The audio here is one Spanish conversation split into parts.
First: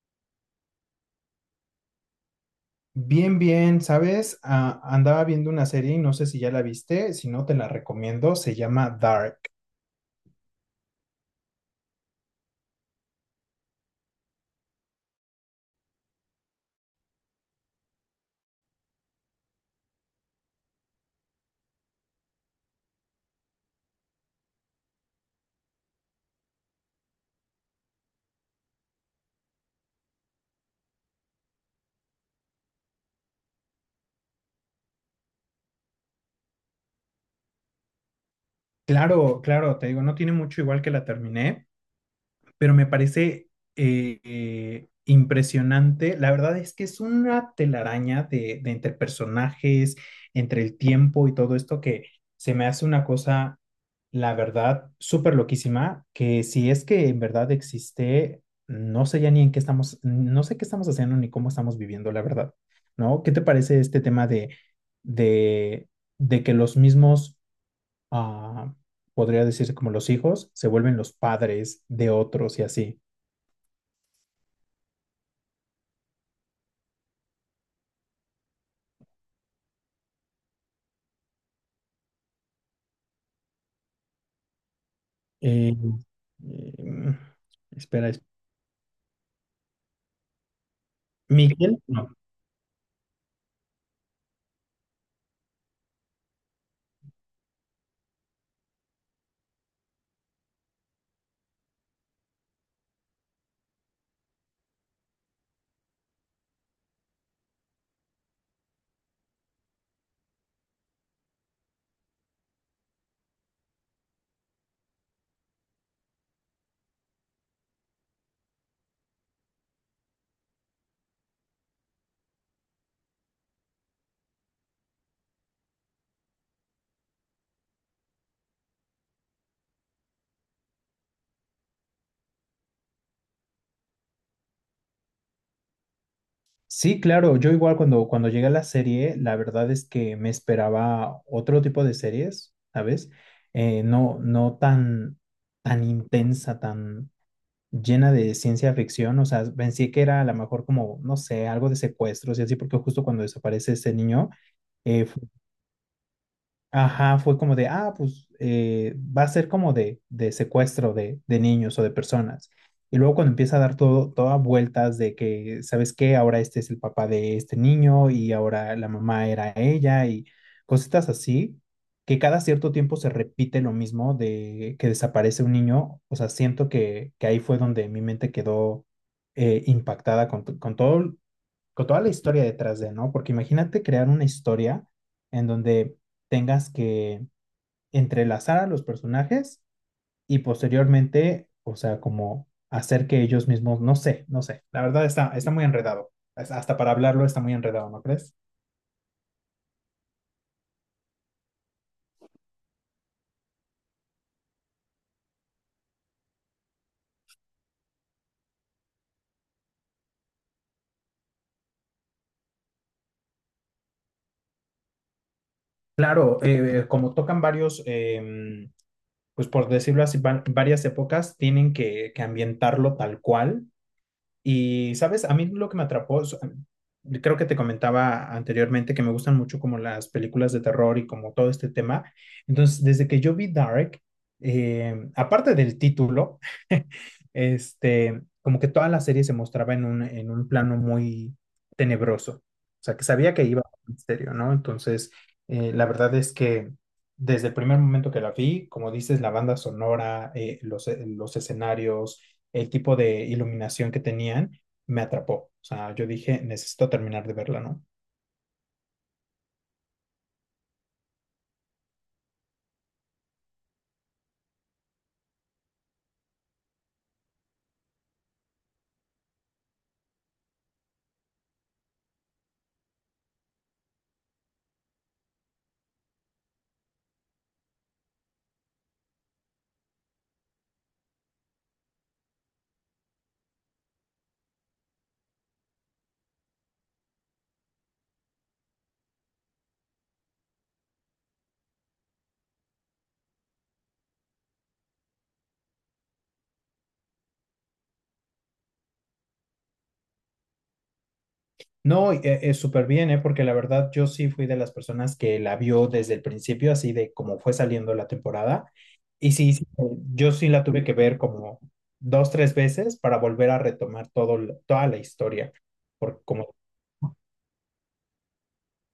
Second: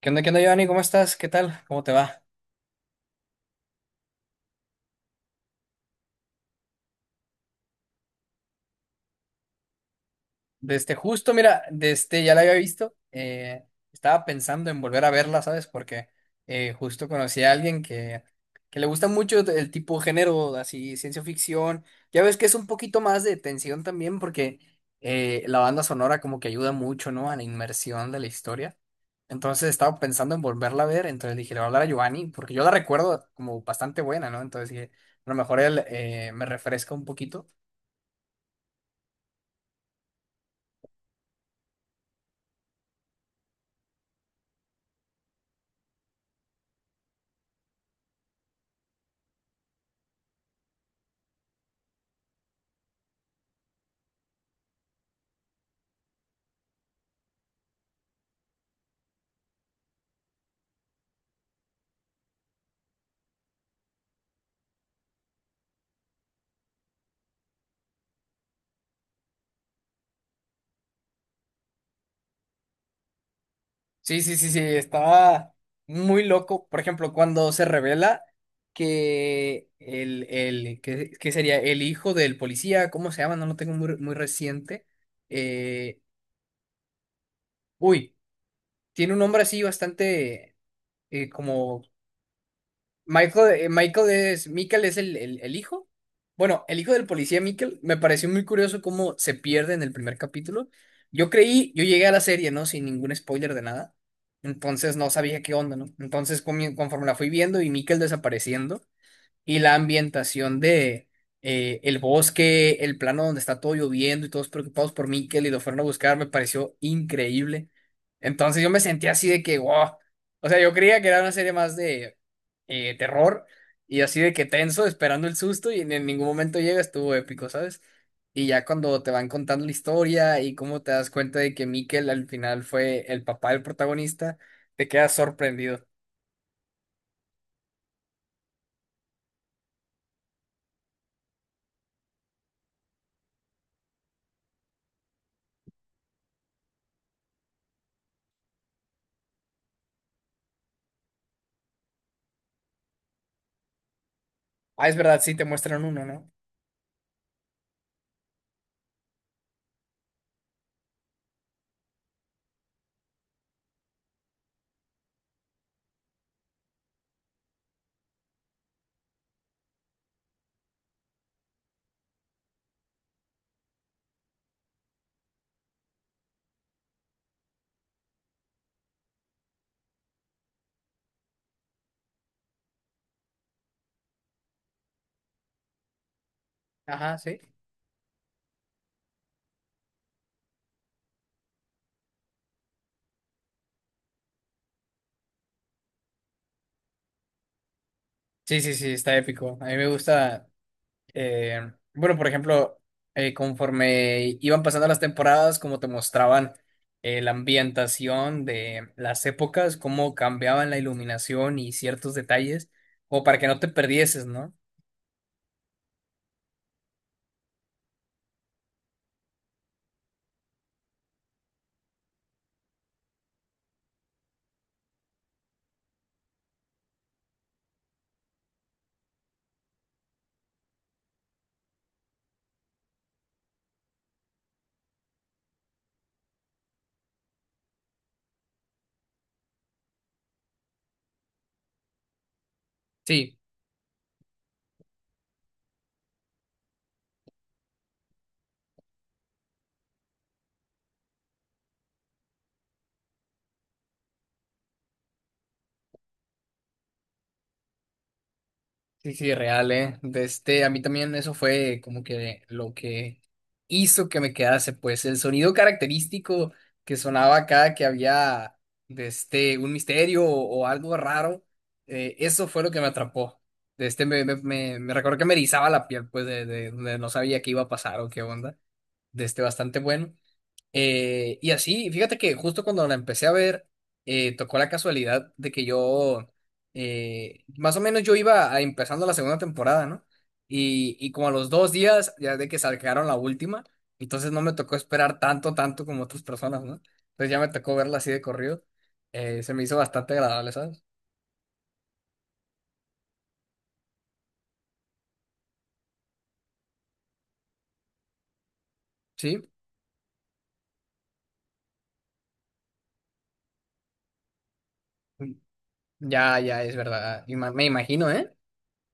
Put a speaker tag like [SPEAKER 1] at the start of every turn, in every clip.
[SPEAKER 1] Qué onda, Giovanni? ¿Cómo estás? ¿Qué tal? ¿Cómo te va?
[SPEAKER 2] Bien, bien, ¿sabes? Ah, andaba viendo una serie y no sé si ya la viste, si no te la recomiendo, se llama Dark.
[SPEAKER 1] Desde justo, mira, desde ya la había visto. Estaba pensando en volver a verla, ¿sabes? Porque justo conocí a alguien que le gusta mucho el tipo de género, así, ciencia ficción. Ya ves que es un poquito más de tensión también, porque la banda sonora como que ayuda mucho, ¿no? A la inmersión de la historia. Entonces estaba pensando en volverla a ver, entonces dije, le voy a hablar a Giovanni, porque yo la recuerdo como bastante buena, ¿no? Entonces dije, a lo mejor él me refresca un poquito.
[SPEAKER 2] Claro, claro, te digo, no tiene mucho igual que la terminé, pero me parece impresionante. La verdad es que es una telaraña de entre personajes, entre el tiempo y todo esto que se me hace una cosa, la verdad, súper loquísima, que si es que en verdad existe, no sé ya ni en qué estamos, no sé qué estamos haciendo ni cómo estamos viviendo, la verdad, ¿no? ¿Qué te parece este tema de, de que los mismos ah, podría decirse como los hijos, se vuelven los padres de otros y así.
[SPEAKER 1] Sí, sí, sí, sí, estaba muy loco. Por ejemplo, cuando se revela que el que sería el hijo del policía, ¿cómo se llama? No lo tengo muy, muy reciente.
[SPEAKER 2] Eh,
[SPEAKER 1] Eh,
[SPEAKER 2] em, espera,
[SPEAKER 1] Uy, tiene un nombre así bastante
[SPEAKER 2] Miguel,
[SPEAKER 1] como
[SPEAKER 2] no.
[SPEAKER 1] Michael. Michael es el hijo. Bueno, el hijo del policía Michael, me pareció muy curioso cómo se pierde en el primer capítulo. Yo creí, yo llegué a la serie, ¿no? Sin ningún spoiler de nada. Entonces no sabía qué onda, ¿no? Entonces conforme la fui viendo y Michael desapareciendo y la ambientación de el bosque, el plano donde está todo lloviendo y todos preocupados por Mikel y lo fueron a buscar, me pareció increíble. Entonces yo me sentía así de que, wow. O sea, yo creía que era una serie más de terror y así de que tenso, esperando el susto y en ningún momento llega, estuvo épico, ¿sabes? Y ya cuando te van contando la historia y cómo te das cuenta de que Mikel al final fue el papá del protagonista, te quedas sorprendido.
[SPEAKER 2] Sí, claro, yo igual cuando llegué a la serie, la verdad es que me esperaba otro tipo de series, ¿sabes? No, tan intensa, tan llena de ciencia ficción, o sea, pensé que era a lo mejor como, no sé, algo de secuestros y así, porque justo cuando desaparece ese niño,
[SPEAKER 1] Ah, es
[SPEAKER 2] eh,
[SPEAKER 1] verdad, sí te muestran uno, ¿no?
[SPEAKER 2] ajá, fue como de, ah, pues va a ser como de, secuestro de niños o de personas. Y luego cuando empieza a dar todas vueltas de que, ¿sabes qué? Ahora este es el papá de este niño y ahora la mamá era ella y cositas así, que cada cierto tiempo se repite lo mismo de que desaparece un niño. O sea, siento que ahí fue donde mi mente quedó impactada con todo, con toda la historia detrás de, ¿no? Porque imagínate crear una historia en donde tengas
[SPEAKER 1] Ajá,
[SPEAKER 2] que
[SPEAKER 1] sí.
[SPEAKER 2] entrelazar a los personajes y posteriormente, o sea, como hacer que ellos mismos, no sé, la verdad está muy enredado. Hasta para hablarlo está muy enredado, ¿no crees?
[SPEAKER 1] Sí, sí, sí, está épico. A mí me gusta, bueno, por ejemplo, conforme iban pasando las temporadas, como te mostraban la ambientación de las épocas, cómo cambiaban la iluminación y ciertos detalles, como para que no te perdieses, ¿no?
[SPEAKER 2] Claro, como tocan varios, pues por decirlo así, varias épocas, tienen que ambientarlo tal cual. Y, ¿sabes? A mí lo que me atrapó, creo que te comentaba anteriormente que me gustan mucho como las películas de terror y como todo este tema. Entonces, desde que yo vi Dark, aparte del título, este, como que toda la serie se mostraba en un plano muy tenebroso. O sea, que sabía
[SPEAKER 1] Sí.
[SPEAKER 2] que iba a un misterio, ¿no? Entonces, la verdad es que desde el primer momento que la vi, como dices, la banda sonora, los escenarios, el tipo de iluminación que tenían me atrapó. O sea, yo dije, necesito terminar de verla, ¿no?
[SPEAKER 1] Sí, sí, real, ¿eh? De este, a mí también eso fue como que lo que hizo que me quedase, pues el sonido característico que sonaba cada que había de este, un misterio o algo raro, eso fue lo que me atrapó. De este, me recuerdo que me erizaba la piel, pues de no sabía qué iba a pasar o qué onda. De este, bastante bueno. Y así, fíjate que justo cuando la empecé a ver, tocó la casualidad de que yo, más o menos yo empezando la segunda temporada, ¿no? Y como a los dos días, ya de que sacaron la última, entonces no me tocó esperar tanto, tanto como otras personas, ¿no? Entonces ya me tocó verla así de corrido. Se me hizo bastante agradable, ¿sabes?
[SPEAKER 2] No, es súper bien, ¿eh? Porque la verdad yo sí fui de las personas que la vio desde el principio, así de como fue saliendo la temporada. Y
[SPEAKER 1] Sí,
[SPEAKER 2] sí, sí, yo sí la tuve que ver como dos, tres veces para volver a retomar todo, toda la historia. Porque
[SPEAKER 1] ya,
[SPEAKER 2] como
[SPEAKER 1] ya, es verdad. Me imagino, ¿eh?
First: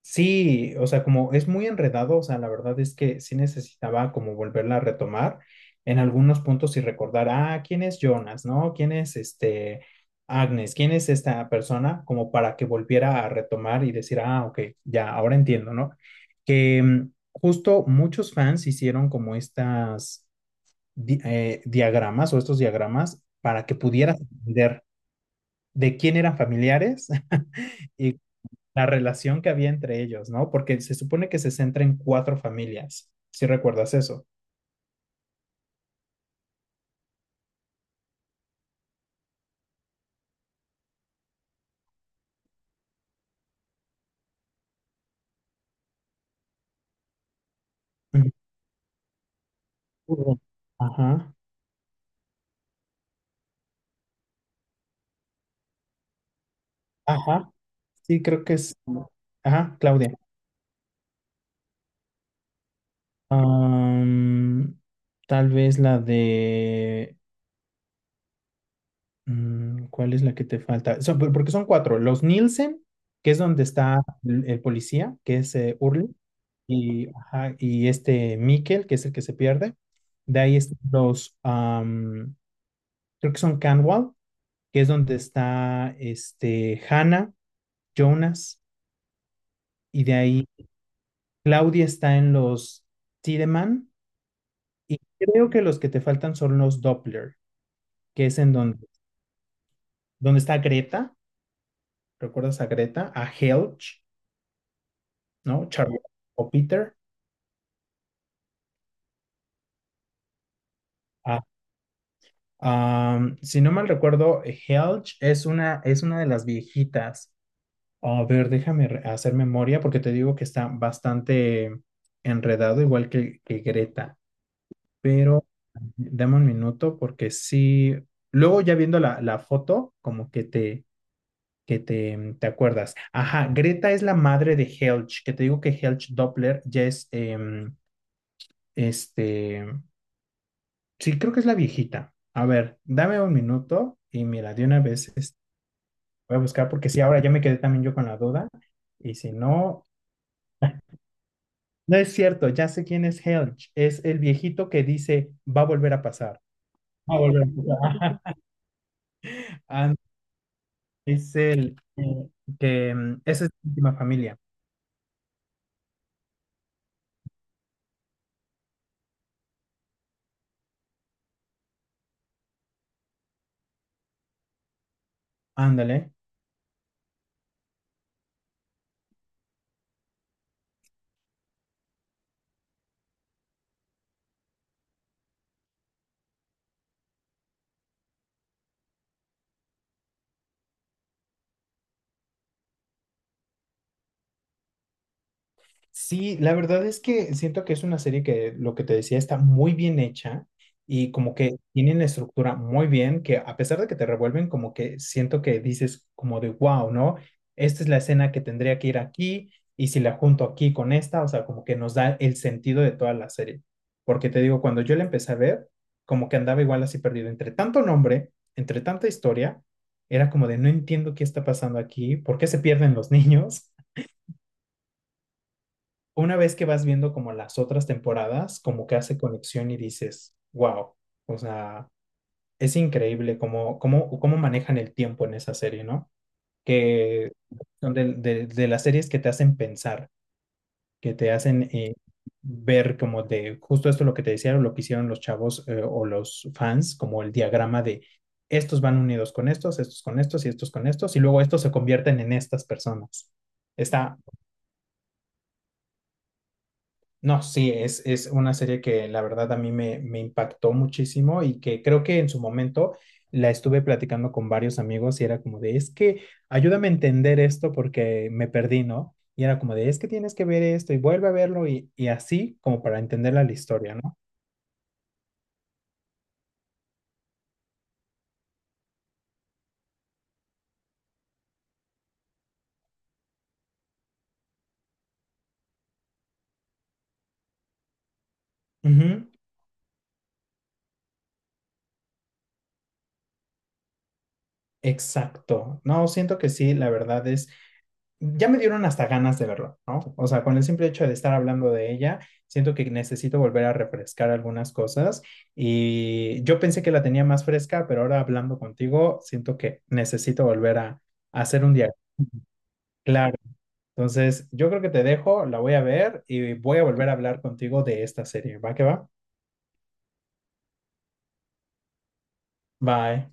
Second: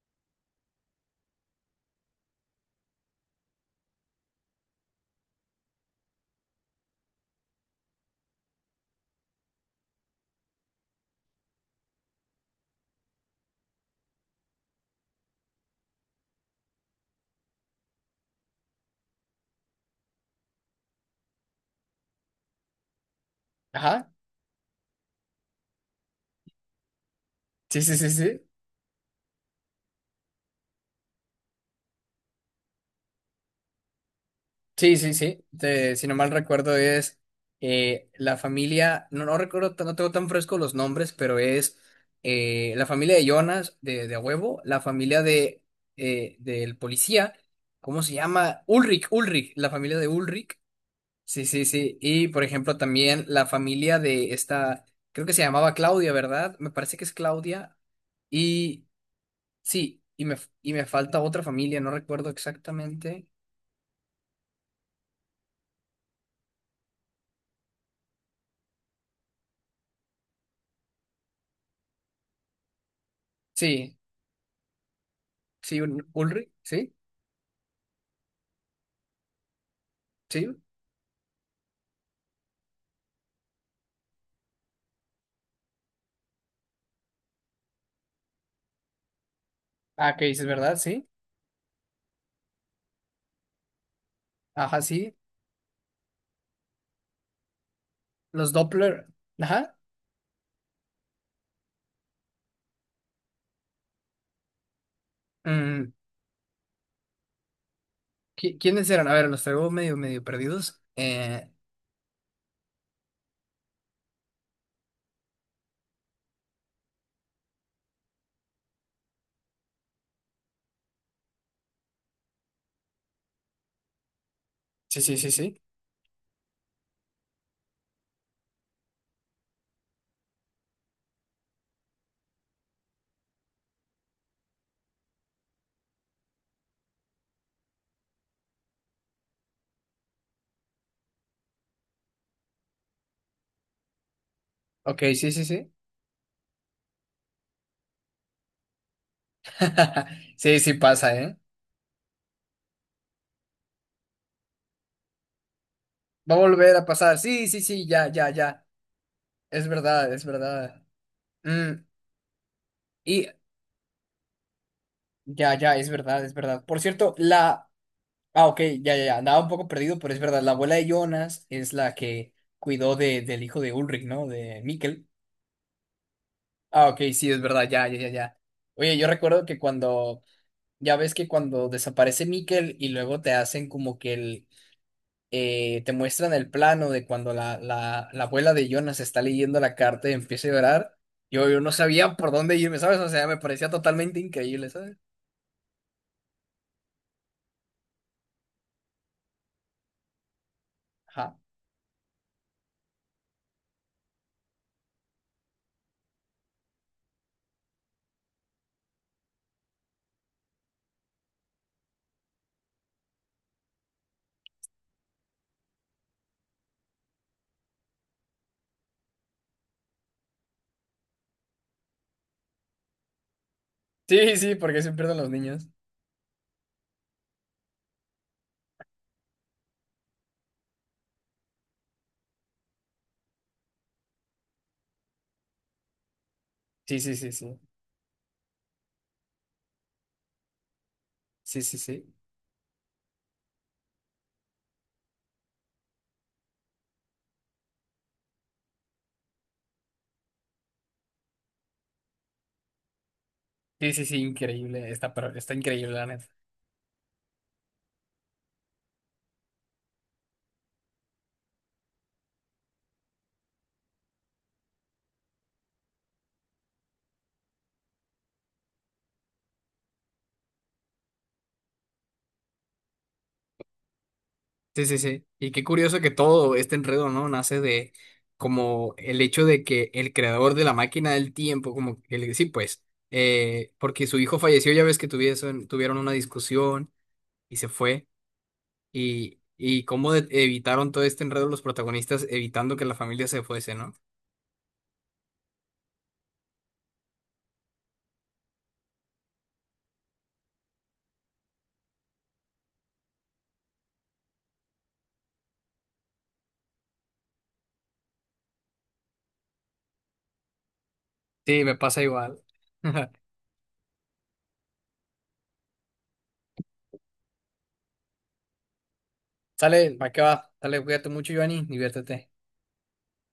[SPEAKER 2] sí, o sea, como es muy enredado, o sea, la verdad es que sí necesitaba como volverla a retomar en algunos puntos y recordar, ah, ¿quién es Jonas, no? ¿Quién es este Agnes? ¿Quién es esta persona? Como para que volviera a retomar y decir, ah, ok, ya, ahora entiendo, ¿no? Que mm, justo muchos fans hicieron como estas diagramas o estos diagramas para que
[SPEAKER 1] Ajá.
[SPEAKER 2] pudieras entender de quién eran familiares.
[SPEAKER 1] Sí, sí, sí,
[SPEAKER 2] Y
[SPEAKER 1] sí.
[SPEAKER 2] la relación que había entre ellos, ¿no? Porque se supone que se centra en cuatro familias, si recuerdas eso.
[SPEAKER 1] Sí, sí, sí. Si no mal recuerdo es la familia, no, no recuerdo, no tengo tan fresco los nombres, pero es la familia de Jonas, de a huevo, la familia de del policía, ¿cómo se llama? Ulrich, Ulrich, la familia de
[SPEAKER 2] Ujú.
[SPEAKER 1] Ulrich.
[SPEAKER 2] Ajá,
[SPEAKER 1] Sí, sí, sí. Y por ejemplo también la familia de esta, creo que se llamaba Claudia, ¿verdad? Me parece que es
[SPEAKER 2] ajá,
[SPEAKER 1] Claudia.
[SPEAKER 2] sí, creo que es.
[SPEAKER 1] Y
[SPEAKER 2] Ajá,
[SPEAKER 1] sí,
[SPEAKER 2] Claudia.
[SPEAKER 1] y me falta otra familia, no recuerdo exactamente.
[SPEAKER 2] Am, tal vez la de... mm, ¿cuál es la que te falta? Porque son cuatro. Los Nielsen, que es donde
[SPEAKER 1] Sí,
[SPEAKER 2] está el policía, que es
[SPEAKER 1] sí,
[SPEAKER 2] Urli,
[SPEAKER 1] Ulrich, ¿sí?
[SPEAKER 2] y, ajá, y este Mikkel, que es el que se pierde. De
[SPEAKER 1] Sí.
[SPEAKER 2] ahí están los... am, creo que son Canwall, que es donde está este, Hannah, Jonas, y de
[SPEAKER 1] Ah, que dices,
[SPEAKER 2] ahí
[SPEAKER 1] ¿verdad? Sí.
[SPEAKER 2] Claudia está en los Tiedemann,
[SPEAKER 1] Ajá,
[SPEAKER 2] y
[SPEAKER 1] sí.
[SPEAKER 2] creo que los que te faltan son los Doppler, que es
[SPEAKER 1] Los
[SPEAKER 2] en donde,
[SPEAKER 1] Doppler. Ajá.
[SPEAKER 2] donde está Greta, ¿recuerdas a Greta? A Helge, ¿no?
[SPEAKER 1] Mm,
[SPEAKER 2] Charlotte o Peter.
[SPEAKER 1] ¿Quiénes eran? A ver, los traigo medio, medio perdidos.
[SPEAKER 2] A, um, si no mal recuerdo, Helge es una de las viejitas. A ver, déjame hacer memoria porque te digo que está bastante enredado, igual que Greta.
[SPEAKER 1] Sí, sí, sí,
[SPEAKER 2] Pero
[SPEAKER 1] sí.
[SPEAKER 2] dame un minuto porque sí, luego ya viendo la foto, como te acuerdas. Ajá, Greta es la madre de Helge, que te digo que Helge Doppler ya es, este, sí, creo que es la viejita. A ver, dame un minuto y mira, de una
[SPEAKER 1] Ok,
[SPEAKER 2] vez
[SPEAKER 1] sí,
[SPEAKER 2] este,
[SPEAKER 1] sí, sí.
[SPEAKER 2] voy a buscar porque sí, ahora ya me quedé también yo con la duda. Y si no,
[SPEAKER 1] Sí, sí pasa, ¿eh?
[SPEAKER 2] no es cierto, ya sé quién es Helge, es el viejito que dice, va a volver a
[SPEAKER 1] Va a
[SPEAKER 2] pasar.
[SPEAKER 1] volver a
[SPEAKER 2] Va
[SPEAKER 1] pasar.
[SPEAKER 2] a volver
[SPEAKER 1] Sí, sí, sí, ya,
[SPEAKER 2] a
[SPEAKER 1] ya,
[SPEAKER 2] pasar.
[SPEAKER 1] ya. Es
[SPEAKER 2] Ajá.
[SPEAKER 1] verdad, es verdad.
[SPEAKER 2] Es
[SPEAKER 1] Mm,
[SPEAKER 2] el que mm,
[SPEAKER 1] y
[SPEAKER 2] esa es la última familia.
[SPEAKER 1] ya, ya, es verdad, es verdad. Por cierto, la... Ah, ok, ya, ya, ya. Andaba un poco perdido, pero es verdad. La abuela de Jonas es la que cuidó de, del hijo de Ulrich, ¿no? De Mikkel.
[SPEAKER 2] Ándale.
[SPEAKER 1] Ah, ok, sí, es verdad, ya, ya, ya, ya. Oye, yo recuerdo que cuando, ya ves que cuando desaparece Mikkel y luego te hacen como que el, te muestran el plano de cuando la abuela de Jonas está leyendo la carta y empieza a llorar, yo no sabía por dónde irme, ¿sabes? O sea, me parecía totalmente increíble, ¿sabes?
[SPEAKER 2] Sí, la verdad es que siento que es una serie que, lo que te decía, está muy bien hecha y como
[SPEAKER 1] Ajá.
[SPEAKER 2] que tienen la estructura muy bien, que a pesar de que te revuelven, como que siento que dices como de, wow, ¿no? Esta es la escena que tendría que ir aquí y si la junto aquí con esta, o sea, como que nos da el sentido de toda la serie. Porque te digo, cuando yo la empecé a ver, como que andaba igual así perdido, entre tanto nombre, entre tanta historia, era como de, no entiendo qué está pasando aquí, ¿por qué se pierden los niños?
[SPEAKER 1] Sí, sí, porque se pierden los niños.
[SPEAKER 2] Una vez que vas viendo como las otras temporadas, como que hace conexión y dices, wow, o sea, es increíble cómo manejan el tiempo en esa serie, ¿no?
[SPEAKER 1] Sí, sí, sí,
[SPEAKER 2] Que
[SPEAKER 1] sí.
[SPEAKER 2] son de las series que te hacen pensar, que te
[SPEAKER 1] Sí,
[SPEAKER 2] hacen
[SPEAKER 1] sí, sí.
[SPEAKER 2] ver como de justo esto lo que te decían o lo que hicieron los chavos o los fans, como el diagrama de estos van unidos con estos, estos con estos y estos con estos, y luego estos se convierten en estas personas.
[SPEAKER 1] Sí, sí, sí,
[SPEAKER 2] Está
[SPEAKER 1] increíble. Está, pero está increíble, la neta.
[SPEAKER 2] no, sí, es una serie que la verdad a me impactó muchísimo y que creo que en su momento la estuve platicando con varios amigos y era como de, es que ayúdame a entender esto porque me perdí, ¿no? Y era como de, es que tienes que ver esto y vuelve a verlo y así como para entender la historia, ¿no?
[SPEAKER 1] Sí, sí, sí. Y qué curioso que todo este enredo, ¿no? Nace de como el hecho de que el creador de la máquina del tiempo, sí, pues, porque su hijo falleció, ya ves que tuvieron una discusión y se fue,
[SPEAKER 2] Ujú,
[SPEAKER 1] y cómo evitaron todo este enredo los protagonistas evitando que la familia se fuese, ¿no?
[SPEAKER 2] exacto. No, siento que sí, la verdad es ya me dieron hasta ganas de verlo, ¿no? O sea, con el simple hecho de estar hablando de ella, siento que necesito volver a refrescar algunas cosas y yo pensé que la tenía más fresca, pero ahora hablando contigo, siento que necesito volver a hacer
[SPEAKER 1] Sí,
[SPEAKER 2] un
[SPEAKER 1] me
[SPEAKER 2] día
[SPEAKER 1] pasa igual.
[SPEAKER 2] claro. Entonces, yo creo que te dejo, la voy a ver y voy a volver a hablar contigo de esta serie. ¿Va que va?
[SPEAKER 1] Sale, ¿para qué va? Sale, cuídate mucho, Giovanni, diviértete.
[SPEAKER 2] Bye.